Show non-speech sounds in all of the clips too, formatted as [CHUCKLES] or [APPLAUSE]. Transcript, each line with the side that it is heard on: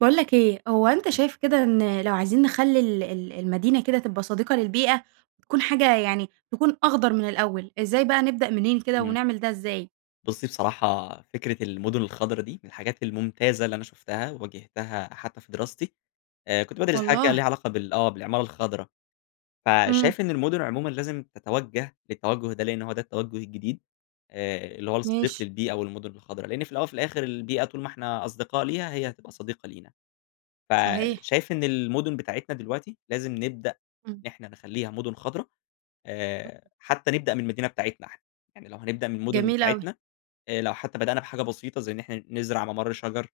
right: باقول لك إيه، هو أنت
left: [UNINTELLIGIBLE]
right: شايف كده إن لو عايزين نخلّي ال ال المدينة كده تبقى صديقة للبيئة، وتكون حاجة يعني تكون أخضر من الأول، إزاي بقى نبدأ منين كده،
left: تمام.
right: ونعمل ده إزاي؟
left: بُصّي بصراحة، فكرة المُدُن الخضرا دي، من الحاجات الممتازة اللي أنا شُفتها، وواجهتها حتّى في دراستي. آآ كنت بادرس حاجة كده
right: والله؟!
left: ليها علاقة بال آه، بالعمارة الخضرا.
right: إمم.
left: فشايف إن المُدُن عمومًا لازم تَتَوجّه للتَوجّه ده، لإن هو ده التَوجّه الجديد. آآ اللي هو الصديق
right: ماشي.
left: للبيئة، والمُدُن الخضرا، لإن في الأول، وفي الآخر البيئة طول ما إحنا أصدقاء ليها، هي هتبقى صديقة لينا.
right: صحيح.
left: فشايف إن المُدُن بتاعتنا دلوقتي لازم نبدأ
right: إمم.
left: إن إحنا نخلّيها مُدُن خضرا،
right: [UNINTELLIGIBLE]
left: آآ حتّى نبدأ من المدينة بتاعتنا إحنا. يعني لو هنبدأ من المُدُن
right: جميل أوي.
left: بتاعتنا، آآ لو حتّى بدأنا بحاجة بسيطة، زي إن إحنا نزرع مَمَر شَجَر،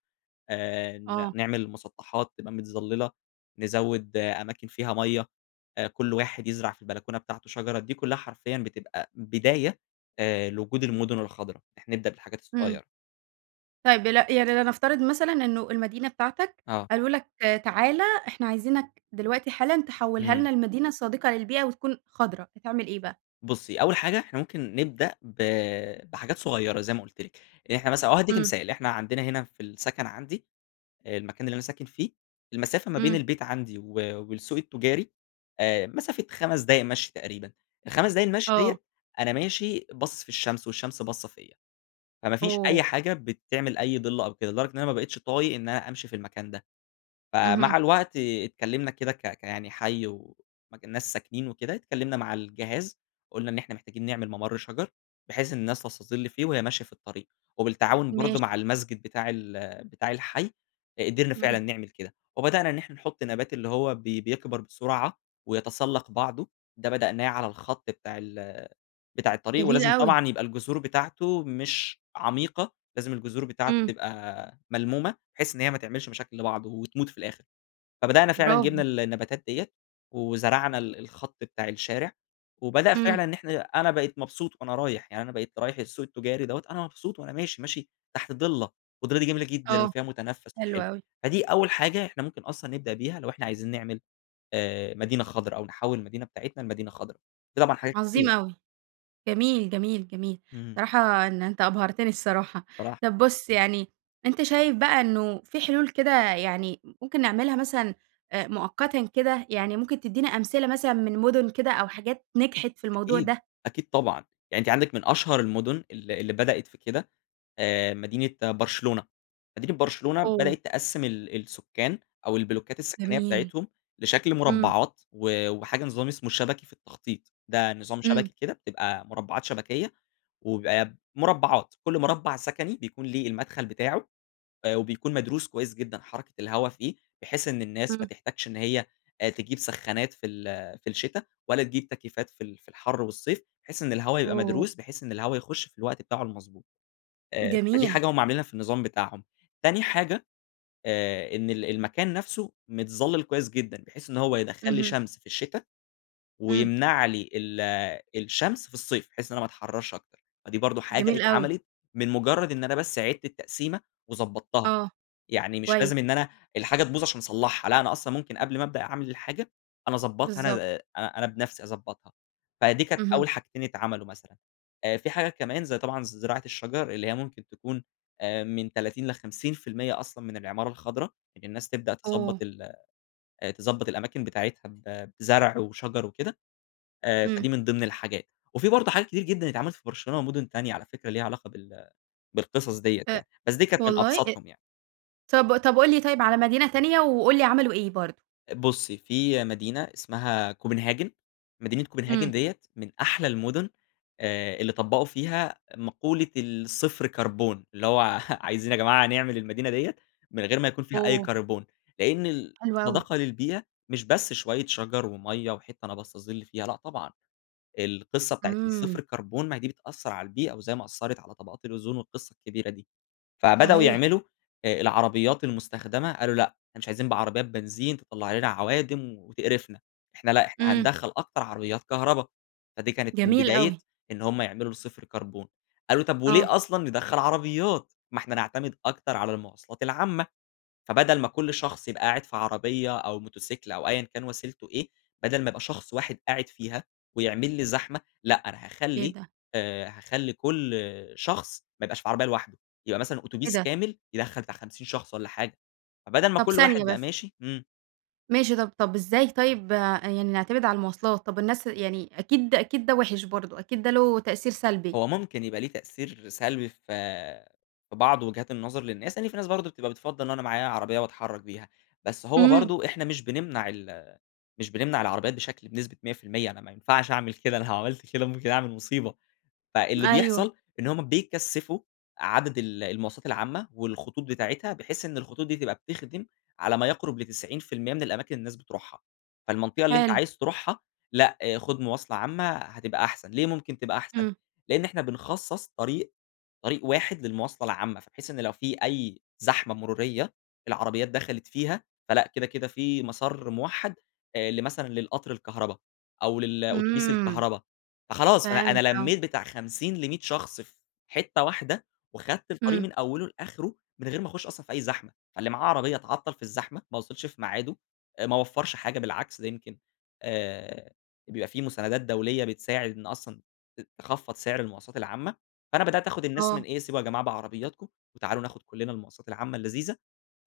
left: آآ ن
right: آه.
left: نعمل المُسطّحات تبقى متظلّلة، نزوّد أماكن فيها مَيّة، آآ كل واحد يزرع في البلكونة بتاعته شجرة. دي كلّها حرفيًا بتبقى بداية آآ لوجود المُدُن الخضرا. إن إحنا نبدأ بالحاجات
right: إمم.
left: الصغيرة.
right: طيب دل يعني لنفترض مثلًا إنه المدينة بتاعتك،
left: آه.
right: قالوا لك: "تعالَ إحنا عايزينك دلوقتي حالًا تحوّلها لنا
left: إمم.
right: لمدينة صديقة للبيئة، وتكون خضرا." هتعمل إيه بقى؟
left: بُصِّي أوّل حاجة إحنا ممكن نبدأ ب بحاجات صغيّرة، زي ما قُلت لِك، يعني إحنا مثلًا أو هادِّيكِ
right: امم.
left: مثال، إحنا عندنا هنا في السكن عندي، آآ المكان اللي أنا ساكن فيه، المسافة ما بين
right: امم.
left: البيت عندي و والسوق التجاري، آآ مسافة 5 دقايق مَشي تقريبًا، ال5 دقايق المشي
right: آه.
left: ديَّة، أنا ماشي باصِص في الشمس والشمس باصَّة فيَّ، فما فيش أي
right: أوه!
left: حاجة بتعمل أي ضِلّ أو كده، لدرجة إن أنا ما بقيتش طايق إن أنا أمشي في المكان ده،
right: اهم.
left: فمع الوقت آآ اتكلمنا كده ك ك يعني حي ومكان ناس ساكنين وكده، اتكلمنا مع الجهاز، قُلنا إن إحنا محتاجين نعمل ممر شجر، بحيث إن الناس تستَظِل فيه وهي ماشية في الطريق، وبالتعاون برضو
right: ماشي.
left: مع المسجد بتاع ال بتاع الحي، قِدرنا
right: امم.
left: فعلًا نعمل كده، وبدأنا إن إحنا نحط نبات اللي هو ب بيكبر بسرعة، ويتسلَّق بعضه، ده بدأناه على الخط بتاع ال بتاع الطريق،
right: جميل
left: ولازم
right: أوي.
left: طبعًا يبقى الجذور بتاعته مش عميقة، لازم الجذور بتاعته
right: امم.
left: تبقى ملمومة؛ بحيث إن هي ما تعملش مشاكل لبعض وتموت في الآخر. فبدأنا فعلًا جِبنا
right: براڤو.
left: ال النباتات دِيَّة، وزرعنا ال الخط بتاع الشارع، وبدأ
right: امم.
left: فعلًا إن إحنا أنا بقيت مبسوط وأنا رايح، يعني أنا بقيت رايح السوق التجاري دَوَّة، أنا مبسوط وأنا ماشي، ماشي تحت ضِلّة، والضِلّة دي جميلة جدًا
right: آه،
left: وفيها متنفس
right: حلو
left: وحلو،
right: أوي.
left: فدي أوّل حاجة إحنا ممكن أصلًا نبدأ بيها، لو إحنا عايزين نعمل آآ مدينة خضرا أو نحوِّل المدينة بتاعتنا لمدينة خضرا. في طبعًا حاجات
right: عظيم
left: كتير.
right: أوي، جميل، جميل، جميل.
left: امم.
right: صراحة إن أنت أبهرتني الصراحة،
left: [UNINTELLIGIBLE]
right: طب بُصّ يعني، أنت شايف بقى إنّه في حلول كده يعني ممكن نعملها مثلًا، آآ مؤقتًا كده؟ يعني ممكن تدينا أمثلة مثلًا من مُدن كده أو حاجات نجحت في الموضوع
left: أكيد،
right: ده.
left: أكيد طبعًا، يعني أنتِ عندكِ من أشهر المدن ال اللي بدأت في كده، آآ مدينة برشلونة، مدينة برشلونة
right: أوه!
left: بدأت تقسِّم ال السكان أو البلوكات السكنية
right: جميل،
left: بتاعتهم، لشكل
right: امم.
left: مُربعات، و وحاجة نظام اسمه: شبكي في التخطيط، ده نظام
right: امم.
left: شبكي كده، بتبقى مُربعات شبكية، وبيبقى مُربعات، كل مُربع سكني بيكون ليه المدخل بتاعه، آآ وبيكون مدروس كويّس جدًا، حركة الهوا فيه، بحيث إن الناس ما
right: امم.
left: تحتاجش إن هي تجيب سخانات في ال في الشتا، ولا تجيب تكييفات في ال في الحر والصيف، بحيث إن الهوا يبقى
right: أوه!
left: مدروس، بحيث إن الهوا يخش في الوقت بتاعه المضبوط، آآ فدي
right: جميل.
left: حاجة هُم عاملينها في النظام بتاعهم، تاني حاجة، آآ، إن ال المكان نفْسه متظلل كويّس جدًا؛ بحيث إن هو يدخَّل لي
right: اهم.
left: شمس في الشتا،
right: امم.
left: ويمنع لي ال الشمس في الصيف؛ بحيث إن أنا ما أتحررش أكتر، فدي برضو حاجة
right: جميل أوي.
left: اتعملت من مجرّد إن أنا بس عِدت التقسيمة وضبطتها،
right: آه،
left: يعني مش
right: كويس.
left: لازم إن أنا الحاجة تبوظ عشان أصلحها، لأ أنا أصلًا ممكن قبل ما أبدأ أعمل الحاجة، أنا أضبطها أنا
right: بالضبط.
left: ب أنا بنفسي أضبطها، فدي كانت
right: اهم.
left: أوّل حاجتين اتعملوا مثلًا. آآ في حاجات كمان زي طبعًا زراعة الشجر، اللي هي ممكن تكون آآ من 30 ل50% أصلًا من العمارة الخضرا، إن الناس تبدأ تضبط
right: أوه!
left: ال تضبط الأماكن بتاعتها ب بزرع وشجر وكده، آآ
right: امم.
left: فدي من ضمن الحاجات، وفي برضو حاجات كتير جدًا اتعملت في برشلونة ومدن تانية- على فكرة- ليها علاقة بال بالقصص دِيَّة
right: أ
left: يعني، بس دي كانت من
right: والله! إ
left: أبسطُهم يعني.
right: طَب طَب قُل لي طيَّب على مدينة تانية، وقُل لي عملوا إيه برضو؟
left: بُصّي، في مدينة اسمها Copenhagen. مدينة Copenhagen
right: إمم.
left: ديّة، من أحلى المُدُن آآ اللي طبّقوا فيها مقولة الصفر كربون. اللي هو، عايزين يا جماعة نعمل المدينة ديّة، من غير ما يكون فيها أي
right: أوه!
left: كربون. لإن
right: حلو أوي.
left: الصداقة للبيئة، مش بس شوية شَجَر، ومَيّة، وحتة نبَص الظل فيها، لأ طبعًا. القصة بتاعة الصفر
right: إمم.
left: كربون، ما دي بتأثّر على البيئة، وزي ما أثّرت على طبقات الأوزون، والقصة الكبيرة دي. فبدأوا
right: صحيح.
left: يعملوا آآ العربيات المُستخدمة، قالوا: "لأ، إحنا مش عايزين بعربيات بنزين تطلّع لنا عَوادم وتقرفنا. إحنا لأ، إحنا
right: إمم.
left: هندخّل أكتر عربيات كهربا." فدي كانت من
right: جميل
left: بداية
right: أوي.
left: إن هم يعملوا الصفر كربون. قالوا: "طب
right: آه.
left: وليه أصلًا ندخّل عربيات؟ ما إحنا نَعتمد أكتر على المواصلات العامة. فبدل ما كُل شخص يبقى قاعد في عربية، أو موتسيكل، أو أيًا كان وسيلته إيه، بَدَل ما يبقى شخص واحد قاعد فيها، ويعمل لي زحمة. لأ أنا
right: إيه
left: هاخلّي
right: ده؟
left: آآ، هاخلّي كُل شخص ما يبقاش في عربية لوحده، يبقى مثلًا
right: إيه
left: أوتوبيس
right: ده؟
left: كامل يدخّل بتاع 50 شخص والّا حاجة. فبَدَل ما
right: طب
left: كُل
right: ثانية
left: واحد بقى
right: بس.
left: ماشي" إمم.
right: ماشي، طب طب إزاي طيب يعني نعتمد على المواصلات؟ طب الناس يعني أكيد أكيد ده وِحِش برضه، أكيد ده له تأثير سلبي.
left: هو ممكن يبقى ليه تأثير سلبي في في بعض وجهات النظر للناس. يعني في ناس برضه بتبقى بتفضّل إن أنا معايا عربية، واتحرّك بيها. بس هو
right: إمم.
left: برضه إحنا مش بنمنع ال مش بنمنع العربيات بشكل بنسبة 100%، أنا ما ينفعش أعمل كده، أنا لو عملت كده ممكن أعمل مصيبة. فاللي
right: أيوه.
left: بيحصل، إن هم بيكثّفوا عدد ال المواصلات العامة، والخطوط بتاعتها، بحيث إن الخطوط دي تبقى بتخدم على ما يَقرُب ل90% من الأماكن اللي الناس بتروحها. فالمنطقة اللي أنت
right: حلو.
left: عايز تروحها ،لأ خُد مواصلة عامة هتبقى أحسن. ليه ممكن تبقى أحسن؟
right: إمم.
left: لإن إحنا بنخصّص طريق، طريق واحد للمواصلة العامة. بحيث إن لو في أي زحمة مرورية العربيات دخلت فيها، فلأ كده، كده في مسار مُوحّد آآ لمثلًا للقطر الكهربا، أو للأتوبيس
right: إمم.
left: الكهربا. فخلاص، فأنا
right: فهمت،
left: أنا
right: آه.
left: لمِّيت بتاع 50 ل100 شخص في حتّة واحدة، وخدت الطريق
right: إمم.
left: من أوِّله لآخره من غير ما أخُش أصلًا في أي زحمة. فاللي معاه عربية اتعطّل في الزحمة، ما وصلش في ميعاده، ما وفَّرش حاجة، بالعكس ده يمكن آآ بيبقى في مساندات دولية بتساعد إن أصلًا ت تخفّض سِعر المواصلات العامة. فأنا بدأت آخُد الناس من
right: آه.
left: إيه، سيبوا يا جماعة بعربياتكم، وتعالوا ناخُد كلّنا المواصات العامة اللذيذة.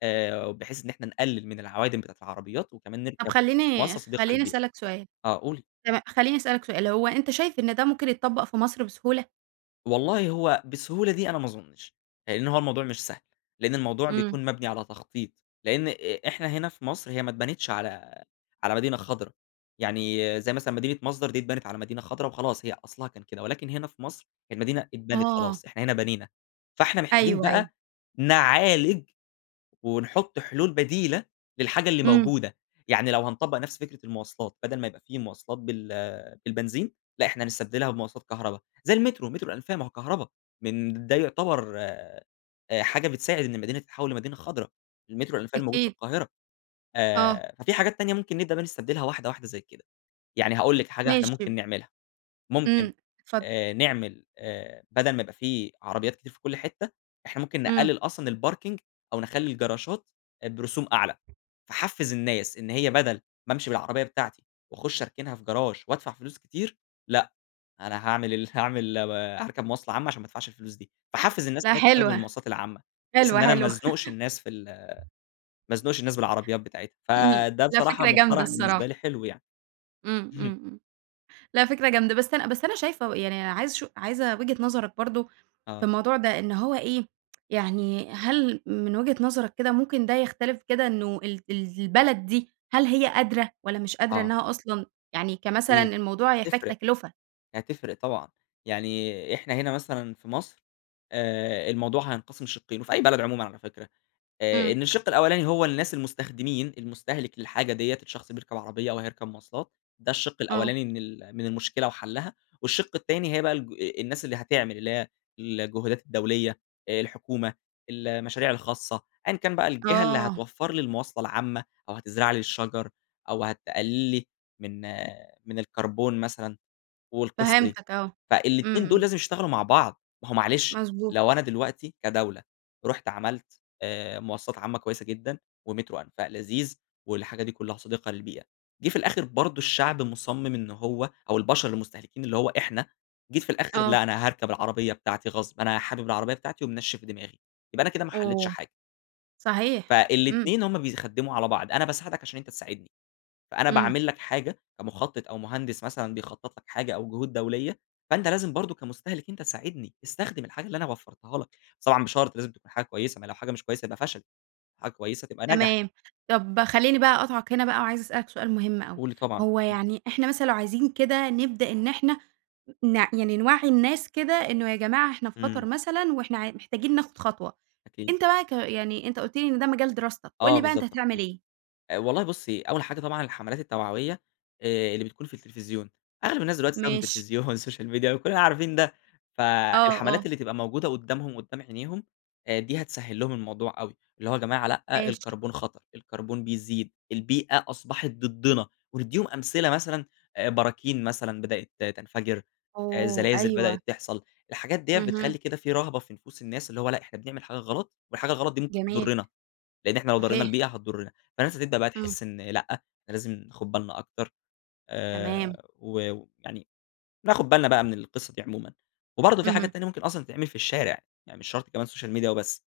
left: آآ، وبحيث إن احنا نقلّل من العوادم بتاعة العربيات، وكمان
right: طب
left: نِركب
right: خلّيني
left: مواصلة صديقة
right: خلّيني
left: للبيئة.
right: أسألك سؤال.
left: آه قولي.
right: تما خلّيني أسألك سؤال، هو أنت شايف إن ده ممكن يتطبَّق في مصر بسهولة؟
left: والله هو بالسهولة دي، أنا ما أظنش؛ لأنّ هو الموضوع مش سهل. لأن الموضوع
right: إمم.
left: بيكون مبنِي على تخطيط، لأن إ إحنا هنا في مصر هي ما اتبنتش على على مدينة خَضرا، يعني زي مثلًا مدينة مصدر دي اتبنت على مدينة خضرا وخلاص، هي أصلها كان كده، ولكن هنا في مصر هي المدينة اتبنت
right: آه.
left: خلاص، إحنا هنا بنينا، فإحنا محتاجين
right: أيوه، أيوه.
left: بقى نعالج، ونحط حلول بديلة للحاجة اللي
right: إمم.
left: موجودة. يعني لو هنطبَّق نفس فكرة المواصلات، بدل ما يبقى في مواصلات بال بالبنزين، لأ، إحنا نستبدلها بمواصلات كهربا زي المترو، مترو الأنفاق ما هو كهربا من ده يعتبر آآ، حاجة بتساعد إن المدينة تتحوَّل لمدينة خضرا. المترو الأنفاق الموجود في
right: أكيد.
left: القاهرة.
right: آه.
left: آآ، ففي حاجات تانية ممكن نبدأ بقي نستبدلها واحدة واحدة زي كده. يعني هاقول لكِ حاجة إحنا
right: ماشي،
left: ممكن
right: ب
left: نعملها، ممكن
right: إمم، اتفضل.
left: آآ، نعمل آآ، بَدَل ما يبقى في عربيات كتير في كل حتّة، إحنا ممكن
right: إمم.
left: نقلل أصلًا الparking، أو نخلِّي الجراشات برسوم أعلى، فاحفز الناس إن هي بدل ما أمشي بالعربية بتاعتي، واخُش اركنها في جراش وأدفع فلوس كتير، لأ، أنا هاعمل ال هاعمل هاركب مواصلة عامة عشان ما ادفعش الفلوس دي. فاحفز الناس
right: لا،
left: إن هي تستخدم
right: حلوة.
left: المواصلات العامة، بحيث
right: حلوة،
left: إن أنا ما
right: حلوة.
left: ازنُقش
right: [LAUGHS]
left: الناس في ال ما ازنُقش الناس بالعربيات بتاعتها،
right: [UNINTELLIGIBLE]
left: فده
right: لا،
left: بصراحة
right: فكرة جامدة
left: مُقترَح بالنسبة
right: الصراحة.
left: لي حلو يعني.
right: إمم، إمم،
left: اهم.
right: إمم. لا، فكرة جامدة بس أنا بس أنا شايفة ويعني عايزة أشو عايزة وجهة نظرك برضه في
left: آه.
right: الموضوع ده، إن هو إيه [TSK] يعني هل من وجهة نظرك كده ممكن ده يختَلِف كده إنه ال ال البلد دي هل هي قادرة والّا مش قادرة
left: آه.
right: إنها أصلًا يعني كمثلًا
left: أكيد
right: الموضوع هيحتاج
left: تفرق،
right: تكلفة.
left: هتفرق طبعًا. يعني إحنا هنا مثلًا في مصر آآ، الموضوع هينقسم شِقّين، وفي أي بلد عمومًا على فكرة آآ
right: إمم.
left: إن الشِق الأولاني هو الناس المستخدمين المستهلك للحاجة ديّة، الشخص بيركب عربية أو هيركب مواصلات، ده الشِق
right: آه.
left: الأولاني من ال من المشكلة وحلَّها. والشِق التاني هي بقى الج الناس اللي هتعمل، اللي هي الجهودات الدولية، الحكومة، المشاريع الخاصة، أيًّا كان بقى الجهة اللي
right: آه.
left: هتوفر لي المواصلة العامة، أو هتزرع لي الشجر أو هتقلّل لي من من الكربون مثلًا والقصة دي.
right: فهمتك، آه، إمم،
left: فالاتنين دول
right: إمم.
left: لازم يشتغلوا مع بعض. ما هو معلش
right: مضبوط.
left: لو أنا دلوقتي كدولة رُحت عملت آآ، مواصلات عامة كويسة جدًا، ومترو أنفاق لذيذ والحاجة دي كلها صديقة للبيئة، جه في الآخر برضه الشعب مُصمِم إنه هو أو البشر المُستهلكين اللي هو إحنا، جيت في الآخر
right: آه.
left: لأ أنا هاركب العربية بتاعتي غصب، أنا حابب العربية بتاعتي ومنشِّف دماغي، يبقى أنا كده ما حلِّتش
right: اوه،
left: حاجة.
right: صحيح، إمم.
left: فالاتنين همّ بيخدّموا على بعض، أنا باساعدك عشان أنت تساعدني. فأنا
right: إمم.
left: باعمل لك حاجة كمُخطِط أو مهندس مثلًا بيخطط لك حاجة أو جهود دولية، فأنت لازم برضه كمُستهلك أنت تساعدني استخدم الحاجة اللي أنا وفرتها لك. بس طبعًا بشرط لازم تبقى حاجة كويسة، ما هي لو حاجة مش كويسة يبقى فشل، حاجة كويسة تبقى نجح.
right: تمام، طَب، خلّيني بقى أقاطعك هنا بقى وعايزة أسأل لك سؤال مهم اوي،
left: قولي طبعًا.
right: هو
left: إمم.
right: يعني إحنا مثلًا لو عايزين كده نبدأ إن إحنا نع يعني نوَّعي الناس كده إنه يا جماعة إحنا في خطر
left: إمم.
right: مثلًا، وإحنا ع محتاجين ناخد خطوة.
left: أكيد.
right: أنت بقى ك يعني أنت قُلت لي إن ده مجال دراستك، قُل
left: آه،
right: لي بقى أنت
left: بالضبط،
right: هتعمل
left: تخطيط.
right: إيه؟
left: والله بُصّي، أول حاجة طبعًا الحمَلات التوعوية، آآ اللي بتكون في التلفزيون، أغلب الناس دلوقتي بتستخدم
right: ماشي.
left: التلفزيون والسوشيال ميديا وكلنا عارفين ده:
right: آه، آه.
left: فالحَمَلات اللي تبقى موجودة قدّامهم قدّام عينيهم دي هتسهل لهم الموضوع أوي. اللي هو يا جماعة لأ
right: ماشي.
left: الكربون خطر، الكربون بيزيد، البيئة أصبحت ضدنا. وندّيهم أمثلة مثلًا براكين مثلًا بدأت تنفجر،
right: اوه،
left: زلازل
right: أيوه.
left: بدأت تحصَل. الحاجات ديّة
right: اهم.
left: بتخلّي كده في رهبة في نفوس الناس، اللي هو لأ إحنا بنعمل حاجة غلط، والحاجة الغلط دي ممكن
right: جميل.
left: تضرِّنا، لأن إحنا لو ضرِّينا
right: صحيح.
left: البيئة هتضرِّنا، فالناس هتبدأ بقى
right: إمم.
left: تحس إن لأ، إحنا لازم ناخد بالنا أكتر
right: تمام.
left: آآ، و ويعني ناخد بالنا بقى من القصة دي عمومًا. وبرضه في
right: اهم.
left: حاجات تانية ممكن أصلًا تتعمل في الشارع، يعني مش شرط كمان السوشيال ميديا وبس.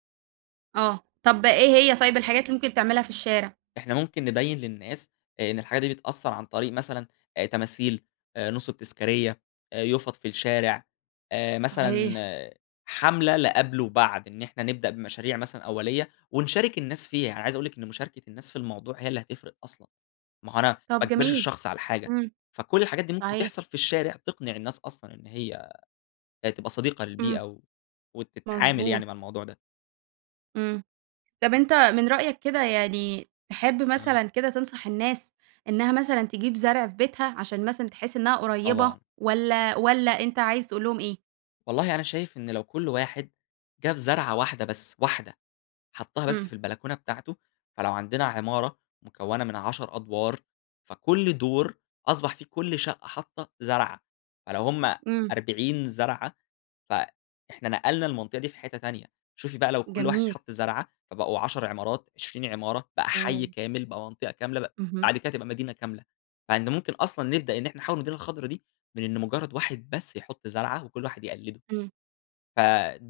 right: آه، طب إيه هي طيب الحاجات اللي ممكن تعملها في الشارع؟
left: إحنا ممكن نبيّن للناس إن الحاجة دي بتأثّر عن طريق مثلًا آآ تماثيل، نُصُب تذكارية، يُفَط في الشارع آآ،
right: صحيح.
left: مثلًا حملة لقَبل وبعد، إن إحنا نبدأ بمشاريع مثلًا أولية، ونشارك الناس فيها، أنا عايز أقول لِك إن مشاركة الناس في الموضوع هي اللي هتفرق أصلًا، ما هو أنا ما
right: طب
left: أجبرش
right: جميل،
left: الشخص على حاجة،
right: امم،
left: فكل الحاجات دي ممكن
right: صحيح.
left: تحصل في الشارع، تقنع الناس أصلًا إن هي تبقى صديقة للبيئة،
right: امم.
left: و وتتعامل
right: مضبوط.
left: يعني مع الموضوع ده.
right: امم، طب أنت من رأيك كده، يعني تحب
left: آه.
right: مثلًا كده تنصح الناس إنها مثلًا تجيب زرع في بيتها، عشان مثلًا تحس إنها قريّبة،
left: طبعًا.
right: والَّا والَّا أنت عايز تقول لهم إيه؟
left: والله أنا شايف إن لو كل واحد جاب زرعة واحدة بس، واحدة حطّها بس
right: امم.
left: في البلكونة بتاعته، فلو عندنا عمارة مكوَّنة من 10 أدوار فكل دور أصبح فيه كل شقة حاطّة زرعة، فلو هم
right: امم.
left: 40 زرعة، ف إحنا نقلنا المنطقة دي في حتَّة تانية، شوفي بقى لو كل واحد
right: جميل.
left: حطّ زرعة؛ فبقوا 10 عمارات، 20 عمارة، بقى حيّ
right: أوه!
left: كامل، بقى منطقة كاملة، ب
right: اهم.
left: بعد كده تبقى مدينة كاملة. مع إن ممكن أصلًا نبدأ إن إحنا نحوِّل المدينة الخضرا دي من إن مجرّد واحد بس يحط زرعة، وكل واحد يقلِّده،
right: امم.
left: ف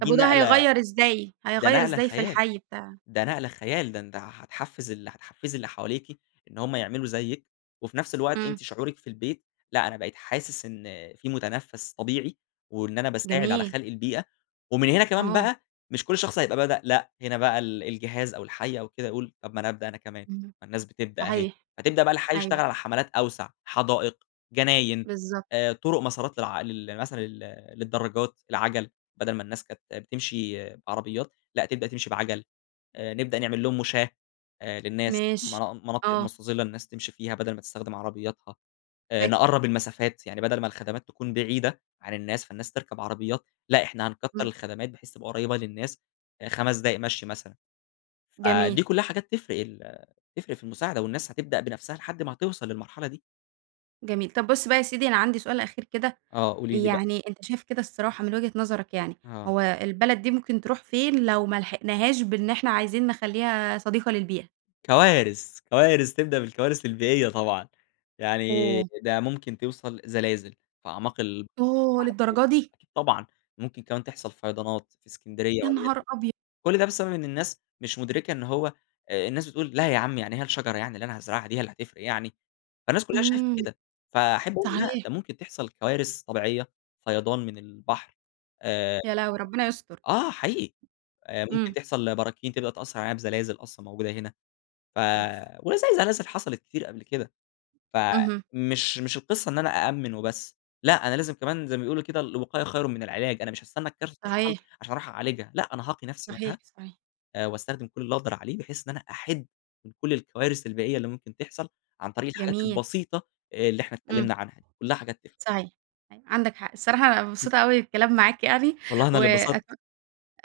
right: طب وده
left: نقلة
right: هيغيّر إزاي،
left: ده
right: هيغيّر
left: نقلة
right: إزاي في
left: خيال،
right: الحي بتاعك؟
left: ده نقلة خيال، ده أنت هتحفِّز ال هتحفِّزي اللي حواليكِ إن هم يعملوا زيِّك وفي نفس الوقت
right: امم.
left: أنتِ شعورِك في البيت، لأ أنا بقيت حاسس إن في متنفَّس طبيعي، وإن أنا باساعد على
right: جميل.
left: خلق البيئة، ومن هنا كمان
right: آه.
left: بقى مش كل شخص هيبقى بدأ، لأ، هنا بقى ال الجهاز أو الحي أو كده هيقول طب ما أنا أبدأ أنا كمان،
right: امم،
left: ما الناس بتبدأ أهي،
right: صحيح،
left: فتبدأ بقى الحي يشتغل
right: أيوه.
left: على حملات أوسع حدائق، جناين،
right: بالضبط.
left: آآ، طرُق مسارات للع لل مثلًا لل للدراجات، العجَل، بدل ما الناس كانت بتمشي بعربيات، لأ تبدأ تمشي بعجَل، آآ، نبدأ نعمل لهم مُشاه آآ، للناس
right: ماشي،
left: منا مناطق
right: آه.
left: مستظِّلة للناس تمشي فيها، بدل ما تستخدم عربياتها آآ،
right: فكرة.
left: نقرَّب المسافات يعني بدل ما الخدمات تكون بعيدة عن الناس فالناس تركب عربيات، لأ إحنا هنكتّر
right: امم.
left: الخدمات بحيث تبقى قريّبة للناس 5 دقايق مشي مثلًا.
right: جميل.
left: فدي كلّها حاجات تفرق ال تفرق في المساعدة، والناس هتبدأ بنفسها لحد ما هتوصل للمرحلة دي.
right: جميل. طب، بُص بقى، يا سيدي أنا عندي سؤال أخير كده،
left: آه، قولي لي بقى.
right: يعني أنت شايف كده الصراحة من وجهة نظرك يعني،
left: آه.
right: هو البلد دي ممكن تروح فين لو ملحقناهاش بإن إحنا عايزين نخليها صديقة للبيئة؟
left: كوارث، كوارث تبدأ بالكوارث البيئية طبعًا، يعني
right: اوه!
left: ده ممكن توصل زلازل في أعماق البحر
right: اوه، للدرجة
left: المتوسط
right: دي؟
left: أكيد طبعًا، ممكن كمان تحصل فيضانات في اسكندرية
right: يا نهار
left: وليكن،
right: أبيض!
left: كل ده بسبب إن الناس مش مدركة إن هو الناس بتقول: "لا يا عم يعني هي الشجرة يعني اللي أنا هازرعها دي هي اللي هتفرق يعني؟" فالناس كلها شايفة
right: إمم،
left: كده، فأحب أقول لا،
right: صحيح.
left: ده ممكن تحصل كوارث طبيعية، فيضان من البحر آآ،
right: يا لهويّ! ربنا يستر.
left: آه، حقيقي آآ، ممكن
right: إمم.
left: تحصل براكين تبقى تأثر علينا بزلازل أصلًا موجودة هنا، ف
right: أوف!
left: وزي زلازل حصلت كتير قبل كده،
right: اهم.
left: فمش مش القصة إن أنا أأمن وبس، لا، أنا لازم كمان زي ما بيقولوا كده: "الوقاية خير من العلاج." أنا مش هاستنى الكارثة تحصل
right: صحيح.
left: عشان أروح أعالجها، لأ، أنا هاقي نفسي
right: صحيح،
left: منها
right: صحيح.
left: آآ، وأستخدم كل اللي أنا أقدر عليه بحيث إن أنا أِحد من كل الكوارث البيئية اللي ممكن تحصل عن طريق الحاجات
right: جميل.
left: البسيطة اللي إحنا
right: إمم.
left: اتكلمنا عنها، كلها حاجات تفرق.
right: صحيح، عندك حق، الصراحة أنا
left: [UNINTELLIGIBLE]
right: مبسوطة أوي بالكلام معاك يعني
left: والله أنا اللي
right: وأت
left: اتبسطت.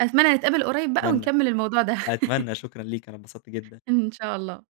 right: أتمنى نتقابل قريب بقى
left: أتمنى،
right: ونكمل الموضوع ده.
left: أتمنى،
right: [CHUCKLES]
left: شكرًا ليكِ، أنا اتبسط جدًا.
right: إن شاء الله.